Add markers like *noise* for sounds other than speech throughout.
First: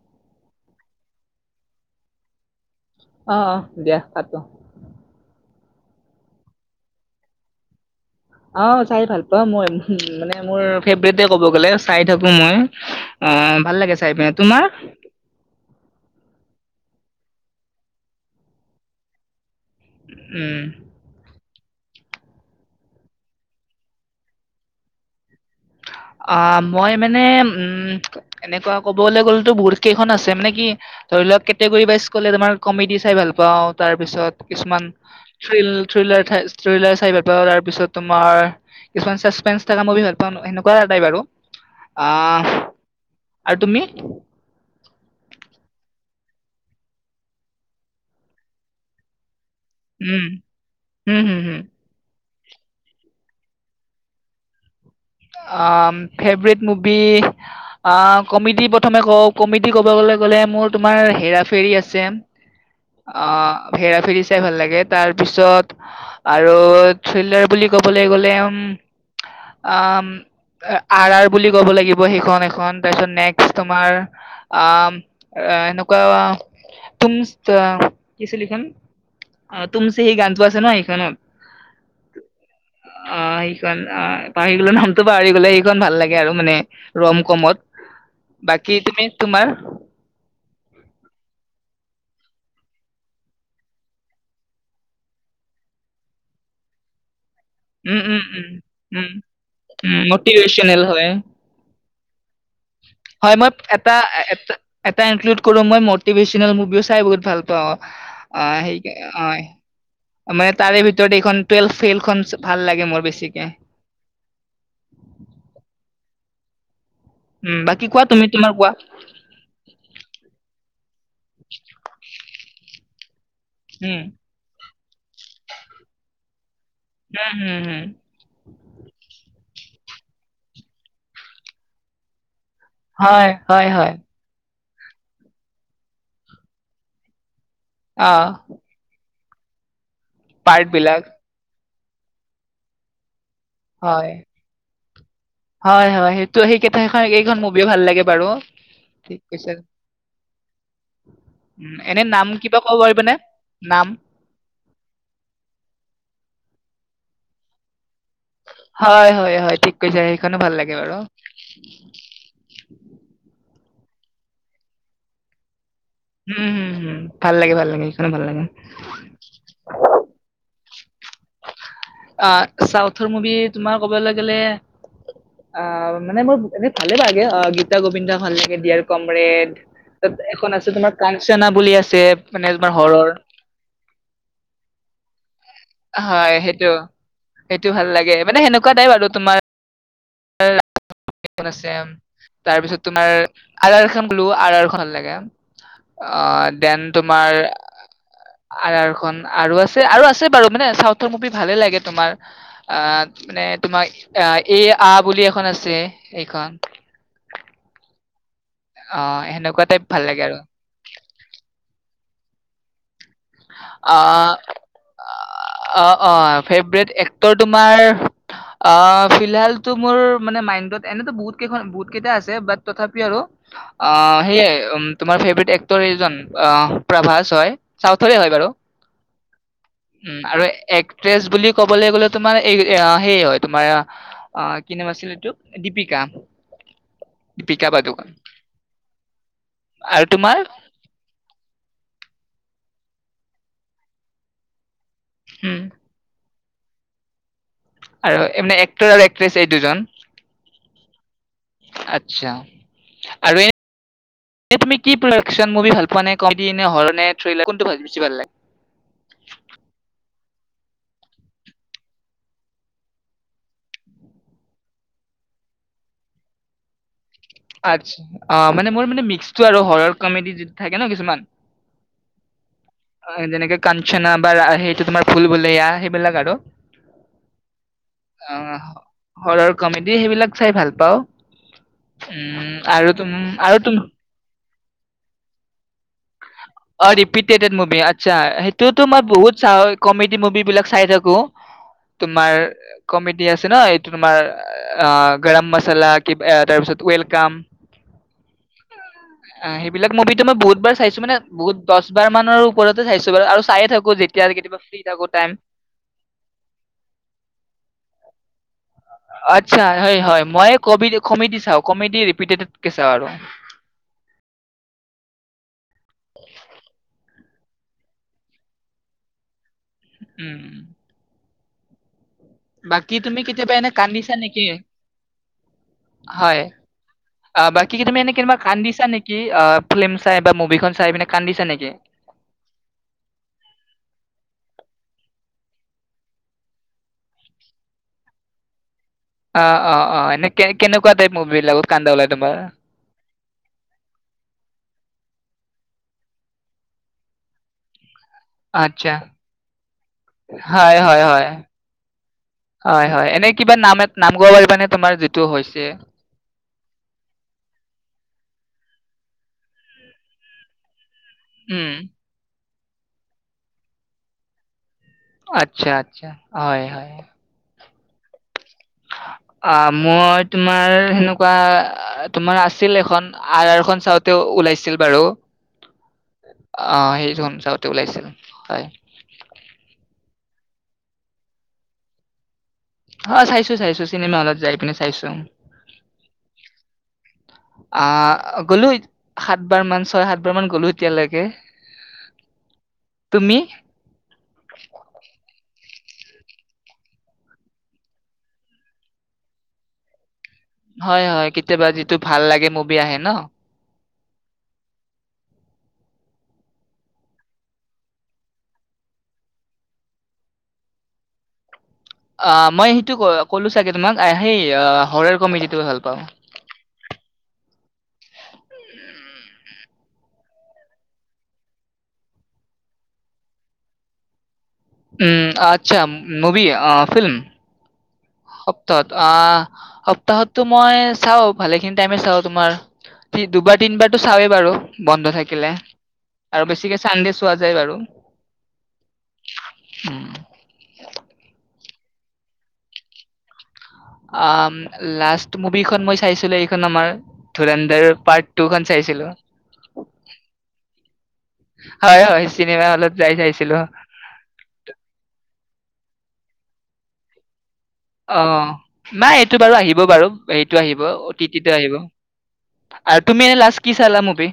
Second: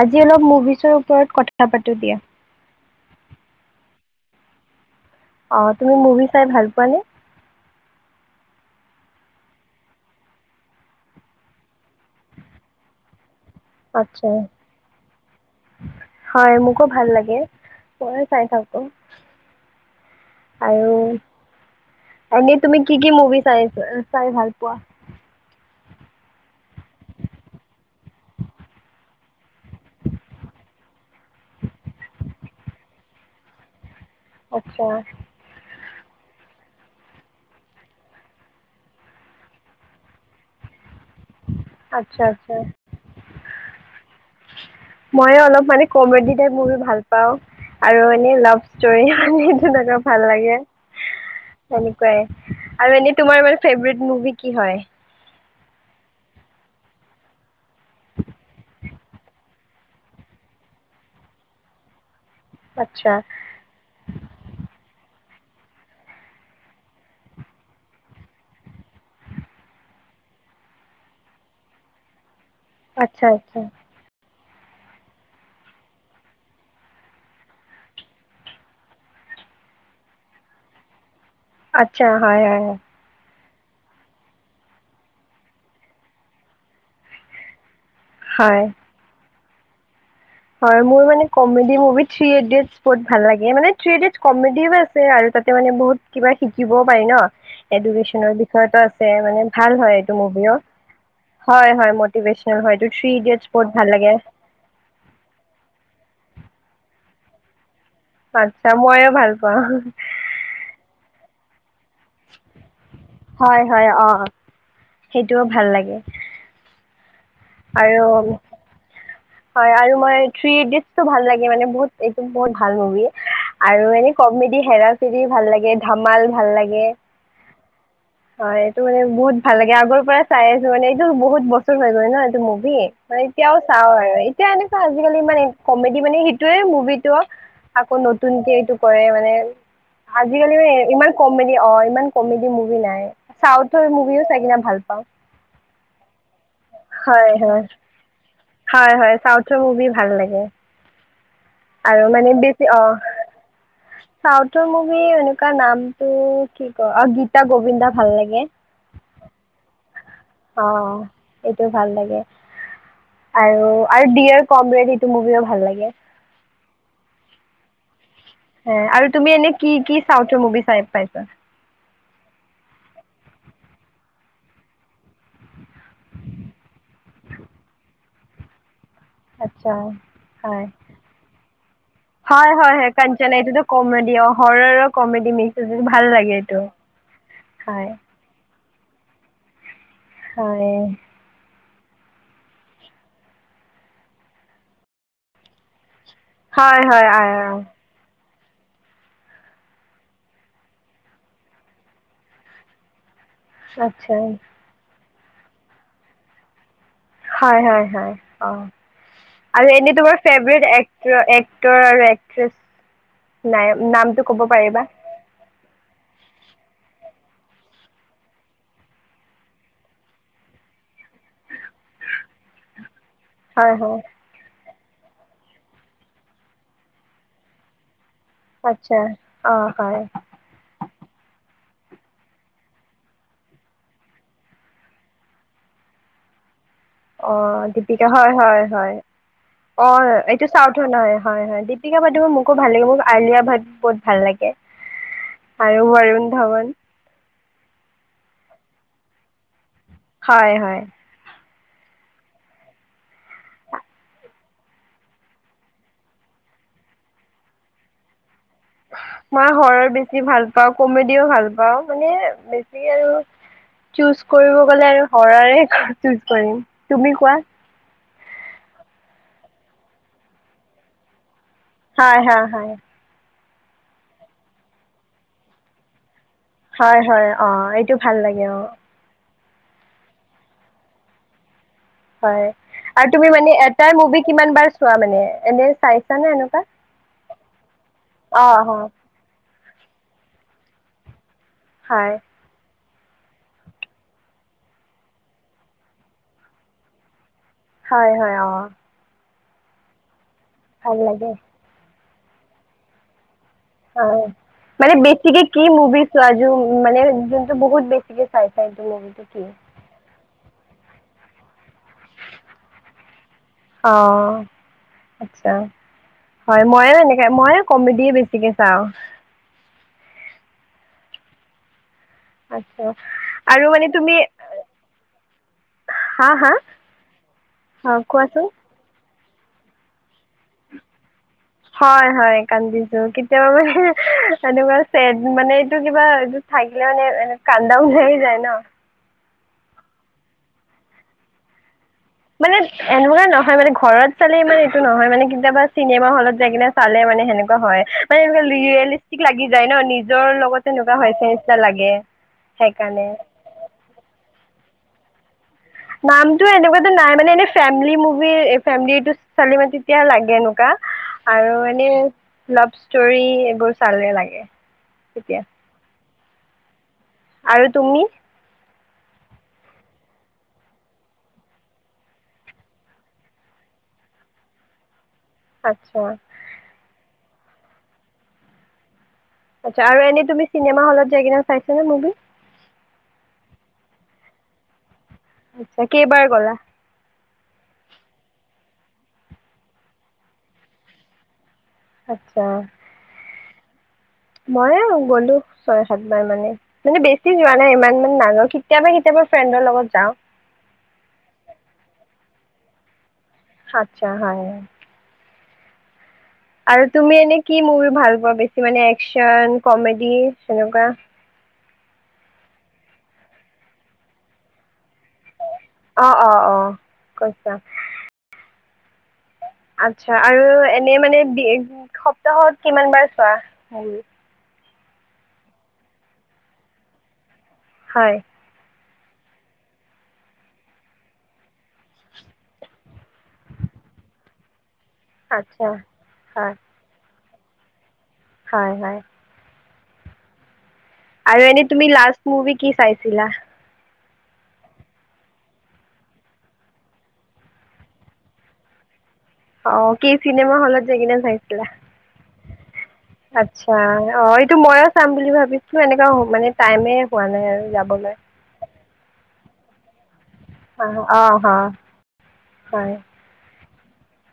আজি অলপ মুভিচৰ ওপৰত কথা পাতো দিয়া আহ আহ দিয়া পাতো অ, তুমি মুভি চাই ভাল পোৱানে। অ, চাই ভাল পোৱা মই মানে, মোৰ ফেভৰেট কব গলে চাই থাকো মই। অ, ভাল লাগে চাই আচ্ছা পিনে, তোমাৰ। হয় মোকো ভাল লাগে। মই চাই থাকো। উম। আৰু এনেই তুমি কি, কি মুভি চাই-চাই ভাল পোৱা। অ, মই মানে উম, এনেকুৱা কবলৈ গ'লেতো বহুত কেইখন আছে। মানে কি ধৰি লওক কেটেগৰী ৱাইজ ক'লে কমেডি চাই ভাল পাওঁ। তাৰপিছত কিছুমান আচ্ছা থ্ৰিল থ্ৰিলাৰ থিল্লৰ *unintelligible* চাই ভাল পাওঁ। তাৰ পিছত তোমাৰ কিছুমান চাচপেন্ থকা মুভি ভাল পাও। আছা, আচছা। আৰু তুমি মই অলপ মানে কমেডিত মোৰো ভাল পাও। আৰু এনেই লাভ ষ্টোৰী মানে তেনেকা ভাল উম লাগে, হম হম হম সেনেকুৱাই। আৰু এনেই তোমাৰ মানে ফেভৰেট মুভি কি হয়। আ ফেভৰেট মুভি অ, কমেডি। প্ৰথমে ক কমিডি ক'বলে গ'লে মোৰ তোমাৰ হেৰা ফেৰী আছে। আচ্ছা অ, হেৰা ফৰি চাই ভাল লাগে তাৰ তাৰ পিছত আৰু থ্ৰিলাৰ বুলি কবলৈ গ'লে উম আ, আৰআৰ বুলি ক'ব লাগিব সেইখন এখন তাৰপিছত আচ্ছা নেক্সট আচ্ছা তোমাৰ অ, সেনেকুৱা তুম কিছিল লিখন তুমচে হি গানটো আছে ন এখনত আচ্ছা, হয়, হয়। অ সেইখন অ পাহৰি গল নামটো পাহৰি গলে সেইখন ভাল লাগে, আৰু মানে ৰম কমত। হয় বাকী তুমি তোমাৰ? হয় মোৰ মানে কমেডি মুভি থ্ৰী ইডিয়েটছ বহুত ভাল লাগে মানে থ্ৰী ইডিয়েটছ কমেডিও আছে আৰু তাতে মানে বহুত কিবা শিকিবও পাৰি ন। উম উম এডুকেশ্বনৰ উম বিষয়েটো উম আছে ভাল হয় উম এইটো মুভিও মটিভেশ্যনেল হয় হয় হয়। মতিভেচনেল হয় এইটো থ্ৰি ইডিয়েটছ বৰ ভাল লাগে। তটা ইনক্লুড কৰো মই মটিভেশ্যনেল মুভিও চাই বহুত ভাল পাওঁ। অ, আচ্ছা সেই মইও অ ভাল পাওঁ মানে তাৰে ভিতৰত এইখন টুৱেলভ ফেইলখন ভাল লাগে মোৰ। বেছিকে হয়, হয়, অ, সেইটোও ভাল লাগে। উম বাকী আৰু কোৱা তুমি তোমাৰ কোৱা? হয়। আৰু মই থ্ৰী ইডিয়েটছ টো ভাল লাগে মানে বহুত বেছি। এইটো বহুত ভাল মুভি আৰু উম উম এনে কমেডি হেৰা ফেৰি ভাল লাগে ধামাল ভাল লাগে লাগে হম হম অ এইটো মানে বহুত ভাল লাগে আগৰ পৰাই চাই আছো মানে এইটো বহুত বছৰ হৈ গল ন এইটো ভি ত হয় এতিয়াও হয় চাও হয় আৰু এতিয়া এনেকুৱা আজিকালি মানে কমেডি মানে সেইটোৱে মুভিটো আকৌ অ নতুনকে এইটো কৰে মানে *inaudible* আজিকালি পাৰ্ট মানে বিলাক ইমান কমেডী অ ইমান কমেডি মুভি নাই চাউথৰ হয় মুভিও চাই কিনে ভাল পাওঁ হয় হয় সেইটো সেইকেইটা সেই হয় এইখন হয় মুভিয়ও ভাল লাগে বাৰু হয় হয় কৈছে চাউথৰ মুভি ভাল লাগে উম এনে আৰু নাম মানে কিবা বেছি ক'ব অঁ পাৰিবানে নাম চাউথৰ মুভি এনেকুৱা নামটো কি ক অঁ গীতা গোবিন্দ হয় হয় হয় ঠিক কৈছে সেইখনো ভাল অ লাগে বাৰু এইটো অঁ আৰু ডিয়াৰ কমৰেড এইটো মুভিও ভাল লাগে উম হুম হুম ভাল লাগে ভাল লাগে সেইখনো ভাল লাগে। আৰু তুমি এনে কি কি চাওঁতে মুভি চাই পাইছা অঁ চাউথৰ মুভি তোমাৰ কবলৈ গ'লে অ মানে মই এনে ভালে পাওঁগে অ গীতা গোবিন্দা ভাল লাগে দিয়াৰ আতছা হয় কাঞ্চনা বুলি আছে মানে হয় তোমাৰ হয় হৰৰ কাঞ্চনা এইটো কমেডি অঁ হৰৰ আৰু কমেডি মিক্স আছে ভাল লাগে হয় এইটো সেইটো সেইটো ভাল হয় লাগে মানে সেনেকুৱা কুৱা টাইপ আৰু তোমাৰ হয় তাৰ পিছত তোমাৰ আৰ আৰ খন বোলো আৰ আৰ খন ভাল লাগে অঁ দেন হয় তোমাৰ হয় আৰ আৰ খন আৰু আছে আৰু আছে বাৰু মানে চাউথৰ মুভি ভালে লাগে তোমাৰ আ মানে তোমাৰ আচ্ছা আঁ এই আঁ বুলি এখন আছে এইখন হয় হয় অঁ অ সেনেকুৱা আৰু টাইপ এনেই ভাল তোমাৰ লাগে আৰু ফেভৰেট একট এক্টৰ আৰু *unintelligible* নাই অ নামটো ক'ব পাৰিবা অ 'অ ফেভৰেট এক্টৰ তোমাৰ অ ফিলহাল টু মোৰ মানে মাইণ্ডত এনেতো বহুত কেইখন বহুত কেইটা আছে বাট তথাপিও আৰু হয় অ হয় সেইয় উ তোমাৰ ফেভাৰেট এক্টৰ এইজন অ প্ৰভাস হয় চাউথৰে হয় উ আচ্ছা অ হয় আৰু একট্ৰেছ বুলি ক ক'বলৈ গ'লে তোমাৰ এই সেইয় হয় তোমাৰ অ কি নাম আছিল এইটো দীপিকা অ দীপিকা হয় হয় হয় অ আৰু তোমাৰ এইটো চাও ধ নহয় হয় হয় দীপিকা পাডুকন মোক ব ভাল লাগে মোক আলিয়া ভাট বহুত ভাল লাগে উম আৰু বাৰ ধাৱন আৰু এ মানে এক্টৰ আৰু এক্ট্ৰেছ এই দুজন হয় হয় আচছা আৰু তুমি কি প্ৰডাকচন মুভি ভাল পোৱা নে কম নে হৰৰ নে থৱেলৰ কোনটো ভাল বেছি ভাল লাগে মই হৰৰ বেছি ভাল পাওঁ কমেডিও ভাল পাওঁ মানে বেছি আৰু চুজ কৰিব গলে আৰু হৰৰে চুজ কৰিম তুমি কোৱা আতছ অ মানে মোৰ মানে মিক্সটো আৰু হৰৰ কমেডি য থাকে ন কিছুমান হয় হয় আহ, যেনেকে কাঞ্চনা বা সেইটো তোমাৰ ভূল-ভূলাইয়া সেইবিলাক আৰু হয় হয় অ এইটো ভাল লাগে অ হৰৰ কমেডি সেইবিলাক চাই ভাল পাওঁ হয় উম তুম আৰু তুমি মানে তুম এটাই মুভি কিমান বাৰ চোৱা মানে এনে চাইছা নে এনেকুৱা *unintelligible* মুবি আত অ সেইটোতো হয় মই বহুত চাওঁ কমেডি মুভি বিলাক চাই থাকো হয় তোমাৰ কমেডি আছে ন এইটো তোমাৰ অ গৰম মচালা তাৰ পিছত ৱেলকাম হয় হয় অ অ সেইবিলাক মভিটো মই বহুতবাৰ ভাল চাইছো মানে লাগে বহুত বাৰ বাৰ মানৰ ওপৰতে চাইছো বাৰু আৰু চায়ে থাকো অ যেতিয়া কেতিয়াবা ফ্ৰী মানে থাকো টাইম বেছিকে কি মুভি চোৱা য মানে যোনটো বহুত বেছিকে চাইছা এইটো মুভিটো কি? আচ্ছা হয় হয় মই কবিৰ কমিদি চাওক কমেডি ৰিপিটেডড কে চাও আৰু অ আচ্ছা হয় মই এনেকৈ মইয়ে কমেডি বেছিকে চাওঁ উম উম আচ্ছা বাকী তুমি কেতিয়াবা আৰু এনে মানে কান্দিছা তুমি নেকি হা হয় হা বাকী অ তুমি কেনিবা কোৱাচোন? কান্দিছা নেকি কি অঁ ফিল্ম চাই বা মুভি খন চাই পিনে কান্দিছা নেকি হয় হয় কান্দিছো কেতিয়াবা মানে সেনেকুৱা চেট মানে এইটো কিবা এইটো থাকিলে মানে এ কান্দা ওলাই যায় ন অঁ অঁ অঁ এনে কে কেনেকুৱা টাইপ মুভি লগত মানে এনেকুৱা নহয় মানে ঘৰত চালে মানে এইটো নহয় মানে কেতিয়াবা চিনেমা হলত যাই কিনে চালে মানে সেনেকুৱা হয় মানে এনেুৱ আচ্ছা, ৰিয়েলিষ্টিক লাগি যায় ন নিজৰ লগত এনেকুৱা হয় চ নিচা লাগে হয়, সেইকাৰণে হয়, এনে কিবা নাম এ নাম ক'ব পাৰিবানে তোমাৰ যিটো হৈছে নামটো এনেকুৱাতে নাই মানে এনে ফেমিলি মু তুমি ফেমিলিটো চালি ম তেতিয়া লাগে এনেকুৱা আৰু উম, এনে লাভ ষ্টোৰি চালে এইবোৰ লাগে তেতিয়া আচ্ছা আচ্ছা হয় হয় আৰু তুমি অ মই তোমাৰ সেনেকুৱা তোমাৰ আছিল এখন আৰখন চাওঁতে ওলাইছিল বাৰু আচ্ছা অ সেইটো চাওঁতে ওলাইছিল হয় আচ্ছা আৰু এনেই তুমি চিনেমা হলত যাইপিলাই *unintelligible* চাইছ নে মুভি অ চাইছো চাইছো চিনেমা হলত যাই পিনে চাইছো আচ্ছা কেইবাৰ গলা আহ গ'লো সাতবাৰ মান ছয় সাত বাৰ মান গ'লো এতিয়ালৈকে আচ্ছা তুমি? মই গ'লো ছয় সাতবাৰ মানে মানে বেছি যোৱা নাই ইমান মানে মানুহৰ কেতিয়াবা কেতিয়াবা ফ্ৰেণ্ডৰ লগত যাওঁ হয় হয় কেতিয়াবা যিটো ভাল লাগে মুভি আহে ন আচ্ছা হয় আৰু তুমি এনে কি মুভি ভাল পোৱা বেছি মানে একচন কমেডি সেনেকুৱা অ মই সেইটো ক ক'লো চাগে তোমাক সেই অ অ অ অ কৈছা আচ্ছা আৰু এনে মানে সপ্তাহত কিমান বাৰ চোৱা উম আচ্ছা মুভি ফিল্ম হয় সপ্তাত অ সপ্তাহতো মই চাওঁ ভালেখিনি টাইমে চাওঁ তোমাৰ দুবাৰ তিনিবাৰতো চাওঁএই বাৰু বন্ধ থাকিলে আচ্ছা আৰু হয় বেছিকে চানডে চোৱা যায় বাৰু হয় হয় উম আৰু মান তুমি লাষ্ট মুভি কি চাইছিলা আ লাষ্ট মুভিখন মই চাইছিলো এইখন আমাৰ ধৰেন্দৰ পাৰ্ট টু খ চাইছিলো অ কি চিনেমা হলত য কিনে চাইছিলা হয়, হয় চিনেমা হলত যাই চাইছিলো আচছা অ এইটো ময়ো চাম বুলি ভাবিছো এনেক মানে টাইমে হোৱা নাই আৰু যাবলৈ অ'। নাই এইটো বাৰু আহিব বাৰু হেটো আহিব অঁ অঁ অতিথিটো আহিব হয় আৰু তুমি লাষ্ট কি চলামব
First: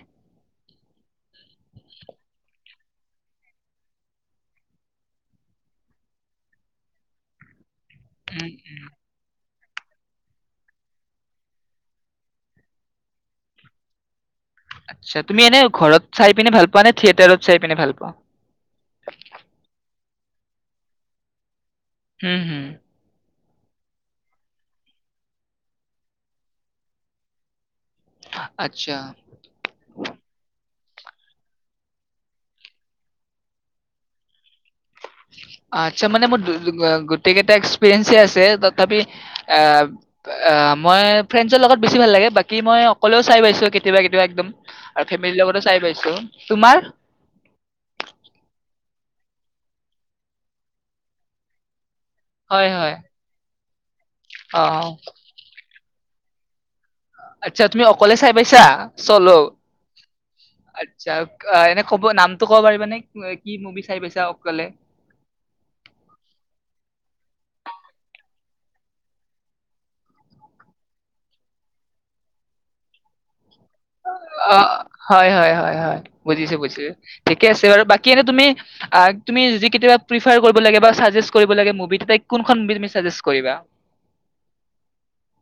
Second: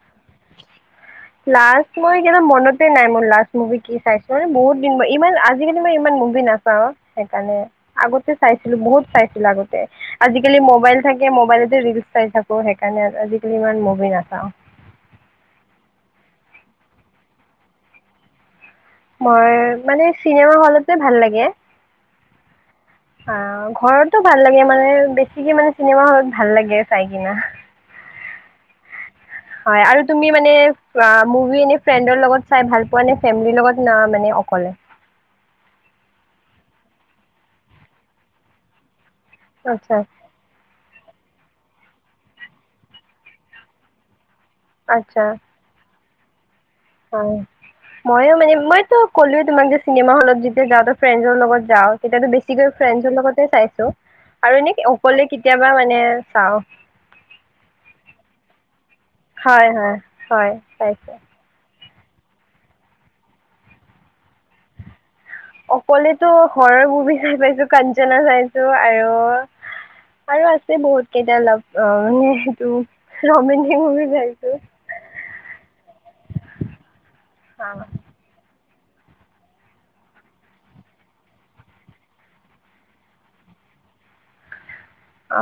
লাষ্ট মই কি মনতে নাই মোৰ লাষ্ট মুভি কি চাইছো মান বহুত দিন ইমান আজিকালি মই ইমান বুজি নাচাওঁ সেইকাৰণে আগতে উম। চাইছিলো বহুত চাইছিলো আগতে আজিকালি মবাইল থাকে মবাইলতে ৰিলচ চাই থাকো সেইকাৰণে আজিকালি ইমান মভি নাচাও আচ্ছা তুমি এনে ঘৰত চাই পিনে ভাল পা নে থিয়েটাৰত চাই পিনে ভাল পা মই মানে চিনেমা হলতে ভাল লাগে হম হম অ ঘৰতো ভাল লাগে মানে বেছিকে মানে চিনেমা হলত ভাল লাগে চাই কিনা আচ্ছা হয় আৰু তুমি মানে মুভি এনে ফ্ৰেণ্ডৰ লগত চাই ভাল পোৱা নে ফেমিলিৰ লগত না মানে অকলে আচ্ছা মানে মোৰ গোটেই কেইটা এক্সপিৰিয়েন্ঞ্চে আছে তথাপি আ আচ্ছা আহ মই ফ্ৰেণ্ডছৰ লগত বেছি ভাল লাগে বাকী মই অকলেও চাই পাইছো কেতিয়াবা কেতিয়া একদম আৰু ফেমিলিৰ লগতে চাই পাইছো তোমাৰ অ ময়ো মানে মইতো ক'লোয়ে তোমাক যে চিনেমা হলত যেতিয়া যাও ফ্ৰেণ্ডৰ লগত যাও এতিাতো বেছিকৈ হয়, হয়। ফ্ৰণ্ডছৰ লগতে চাই আৰু এনে অ', অকলে কেতিয়াবা মানে চও আচ্ছা তুমি অকলে চাই পাইছা চল হয় হয় হয় আচছা চাইছো এনে ক'ব নামতটো ক'ব পাৰিবা নে কি মুভি চাই পাইছা অকলে অকলেতো ঘৰৰ বমি চাই পাইছো কাঞ্চনা চাইছো আৰু আৰু আছে বহুত কেইটা অলপ অ মানে সেইটো ৰমন অ হয় হয় হয় হয় বুজিছো বুজিছো ঠিকে আছে বাৰু বাকী এনে তুমি তুমি য কেতিয়াবা প্ৰিফাৰ কৰিব লাগ বা কৰিব লাগে মুভি তাই কোনখন মু তুমি চাজেষ্ট কৰিবা অ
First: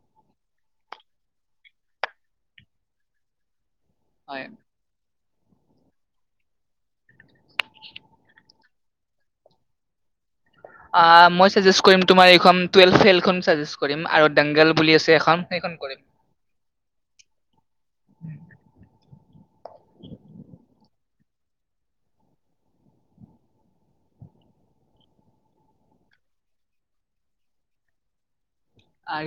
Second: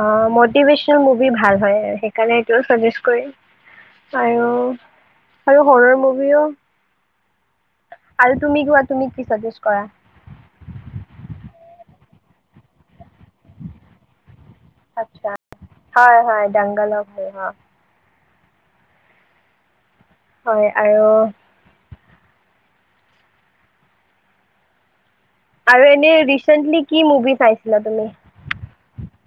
মিভেশল মুভি ভাল হয় সেইকাৰণাজ কৰিম আৰু হয় আৰু হৰুৰ মুভিও আৰু তুমি কোৱা তুমি কি চাজেষ্ট কৰা মই চাজেচেট কৰিম তোমাৰ এইখন টুওৱেলভ ফেইল খন দাংগল বুলি আছে আচছা এখন সেইখন কৰিম হয় হয় ডাংগালা ভাল হ উ হয় আৰু আৰু এনে ৰিচেন্টলি কি মুভি চাইছিলা তুমি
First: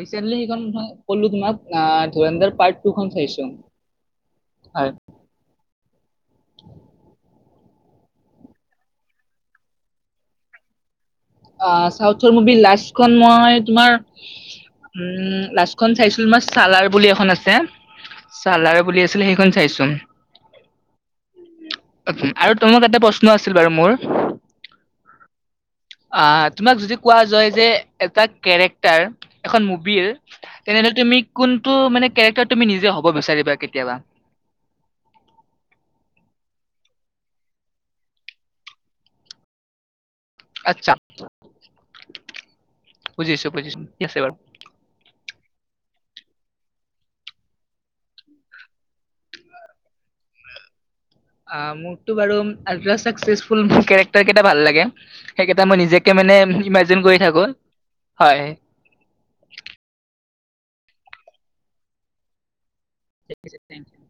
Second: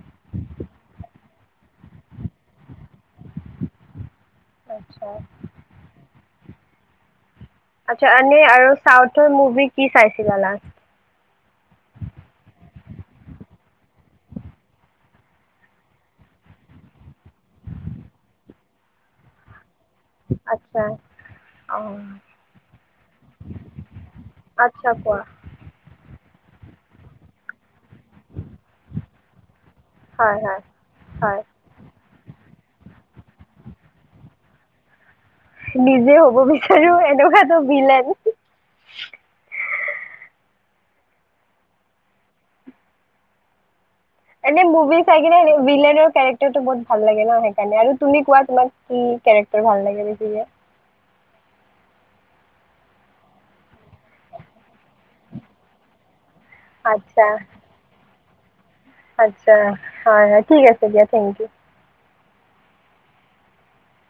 ৰিচেন্টলিএইখন পলো তোমাক ধুৰূধৰ পাৰ্ট টু খন চাইছো হয় আচ্ছা আচ্ছা এনে আৰু চাউথৰ মুভি কি চাইছিলা লা অ চাথৰ মুভি লাষ্টখন মই তোমাৰ উ লাষ্টখন চাইছিলো তোমাৰ চালাৰ বুলি এখন আছে চালাৰ বুলি আছিলে সেইখন চাইছো আচ্ছা অ আৰু তোমাক এটা প্ৰশ্ন আছিল বাৰু মোৰ আচ্ছা কোৱা অ তোমাক যদি কোৱা যায় যে এটা কেৰেক্টাৰ এখন মু হয় প্ৰিয়া হয় তেনেহলে তুমি হয় কোনটো মানে কেৰেক্টাৰ তুমি নিজে হ'ব বিচাৰিবা কেতিয়াবা নিজে হ'ব বিচাৰো এনেকুৱাতো বিলেন আচ্ছা বুজিছো বুজিছো ঠিক আছে বাৰু এনে মুভি চাইকিনে ভিলনৰ কেৰেক্টাৰ বহুত ভাল লাগে ন সেইকাৰণে আৰু তুমি কোৱা তোমাক কি কেৰেক্টাৰ ভাল লাগে বেছি অ মোৰতো বাৰু আল্টা চাকচেচফুল মানু্হ কেৰেক্টাৰ কেইটা ভাল লাগে সেইকেইটা মই নিজকে মানে ইমাজিন কৰি আচ্ছা থাকো হয় আচ্ছা হয় হয় ঠিক আছে দিয়া থেংক ইউ থিক আছে থেংক ইউ